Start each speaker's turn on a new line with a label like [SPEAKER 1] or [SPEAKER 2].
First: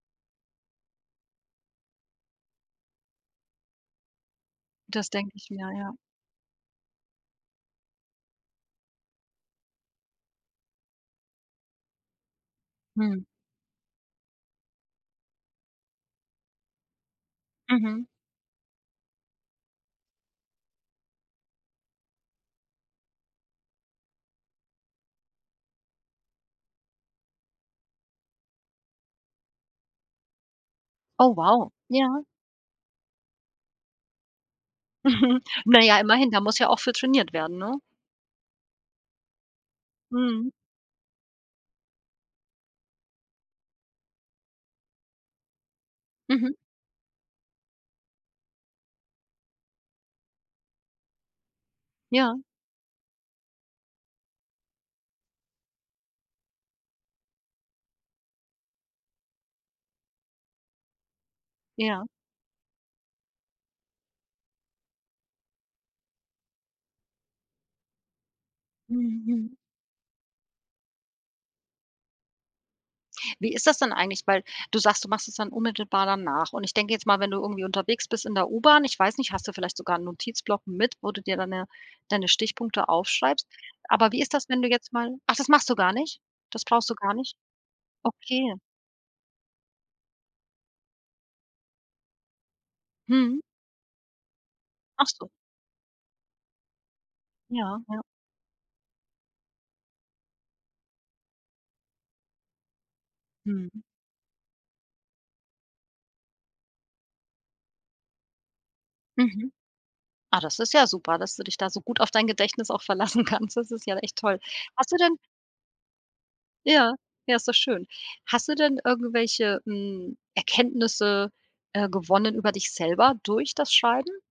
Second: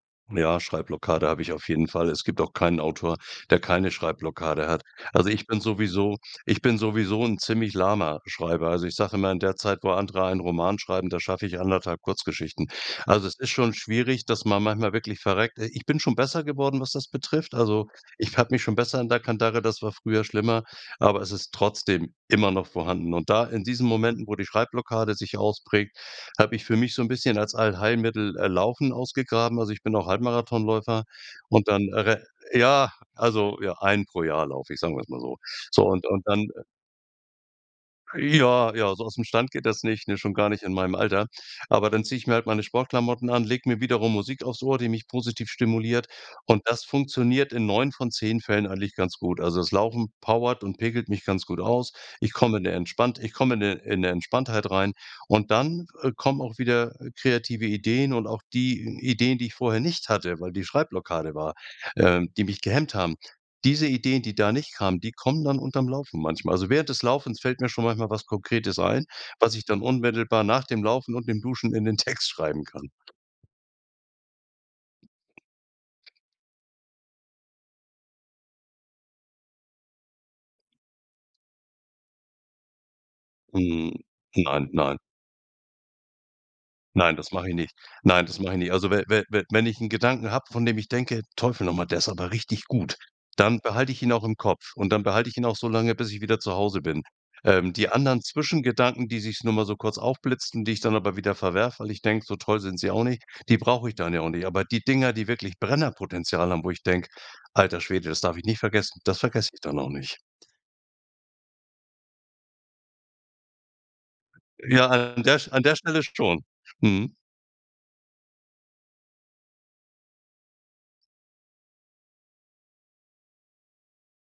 [SPEAKER 1] Ja, Schreibblockade habe ich auf jeden Fall. Es gibt auch keinen Autor, der keine Schreibblockade hat.
[SPEAKER 2] Das
[SPEAKER 1] Also,
[SPEAKER 2] denk
[SPEAKER 1] ich
[SPEAKER 2] ich
[SPEAKER 1] bin
[SPEAKER 2] mir, ja.
[SPEAKER 1] sowieso ich bin sowieso ‘n ziemlich lahmer Schreiber. Also, ich sage immer, in der Zeit, wo andere einen Roman schreiben, da schaff ich 1 1/2 Kurzgeschichten.
[SPEAKER 2] Hm.
[SPEAKER 1] Also, es ist schon schwierig, dass man manchmal wirklich verreckt. Äh, ich bin schon besser geworden, was das betrifft. Also,
[SPEAKER 2] Mhm.
[SPEAKER 1] ich habe mich schon besser in der Kandare, das war früher schlimmer, aber es ist trotzdem immer noch vorhanden. Und da, in diesen Momenten, wo die Schreibblockade sich ausprägt, habe ich für mich so 'n bisschen als Allheilmittel, äh, Laufen ausgegraben. Also, ich bin auch Halbmarathonläufer
[SPEAKER 2] Oh
[SPEAKER 1] und
[SPEAKER 2] wow,
[SPEAKER 1] dann
[SPEAKER 2] ja.
[SPEAKER 1] erre ja, also, ja, einen pro Jahr lauf ich, sagen wir's mal so.
[SPEAKER 2] Na
[SPEAKER 1] So
[SPEAKER 2] ja,
[SPEAKER 1] und und
[SPEAKER 2] immerhin, da
[SPEAKER 1] dann
[SPEAKER 2] muss ja auch für trainiert werden, ne?
[SPEAKER 1] Ja, ja, so ausm Stand geht das nicht, ne? Schon gar
[SPEAKER 2] Mhm.
[SPEAKER 1] nicht in meinem Alter. Aber dann ziehe ich mir halt meine Sportklamotten an, lege mir wiederum Musik aufs Ohr, die mich positiv stimuliert
[SPEAKER 2] Mhm.
[SPEAKER 1] und das funktioniert in 9 von 10 Fällen eigentlich ganz gut. Also, das Laufen powert und pickelt mich ganz gut aus. Ich
[SPEAKER 2] Ja.
[SPEAKER 1] komme in ‘ne entspannt ich komme in ‘ne in ‘ne Entspanntheit rein, und dann, äh, kommen auch wieder kreative Ideen und auch die Ideen, die ich vorher nicht hatte, weil die Schreibblockade war,
[SPEAKER 2] Ja.
[SPEAKER 1] ähm, die mich gehemmt haben. Diese Ideen, die da nicht kamen, die kommen dann unterm Laufen manchmal. Also, während des Laufens fällt mir schon manchmal was Konkretes ein, was
[SPEAKER 2] Mhm.
[SPEAKER 1] ich dann unmittelbar nach dem Laufen und dem Duschen in den Text schreiben kann.
[SPEAKER 2] Wie ist das dann eigentlich, weil du sagst, du machst es dann unmittelbar danach, und ich denke jetzt mal, wenn du irgendwie unterwegs bist in der U-Bahn, ich weiß nicht, hast du vielleicht sogar 'n Notizblock mit, wo du dir dann 'ne deine Stichpunkte aufschreibst?
[SPEAKER 1] Hm.
[SPEAKER 2] Aber wie ist das, wenn du
[SPEAKER 1] Nein,
[SPEAKER 2] jetzt
[SPEAKER 1] nein.
[SPEAKER 2] mal ach, das machst du gar nicht? Das brauchst du gar
[SPEAKER 1] Nein, das
[SPEAKER 2] nicht?
[SPEAKER 1] mach ich nicht. Nein, das mach
[SPEAKER 2] Okay.
[SPEAKER 1] ich nicht. Also we we we wenn ich ‘n Gedanken habe, von dem ich denke: „Teufel noch mal, der ist aber richtig gut!”,
[SPEAKER 2] Mhm.
[SPEAKER 1] dann behalte ich ihn auch im Kopf und dann
[SPEAKER 2] Ach so.
[SPEAKER 1] behalte ich ihn auch so lange, bis ich wieder zu Hause bin. Ähm,
[SPEAKER 2] Ja,
[SPEAKER 1] die
[SPEAKER 2] ja.
[SPEAKER 1] anderen Zwischengedanken, die sich's nur mal so kurz aufblitzen, die ich dann aber wieder verwerfe, weil ich denke: „So toll sind sie auch nicht!”, die
[SPEAKER 2] Mhm.
[SPEAKER 1] brauch ich dann ja auch nicht. Aber die Dinger, die wirklich Brennerpotenzial haben, wo ich denk: „Alter Schwede, das darf ich nicht vergessen!”, das vergesse
[SPEAKER 2] Mhm.
[SPEAKER 1] ich dann auch nicht.
[SPEAKER 2] Ah, das ist ja super, dass du dich da so gut auf dein Gedächtnis auch verlassen kannst. Das ist ja echt toll.
[SPEAKER 1] Ja,
[SPEAKER 2] Hast du denn
[SPEAKER 1] an der Sch an der Stelle schon.
[SPEAKER 2] Ja?
[SPEAKER 1] Mhm.
[SPEAKER 2] Ja, ist doch schön. Hast du denn irgendwelche, hm, Erkenntnisse, äh, gewonnen über dich selber durch das Schreiben?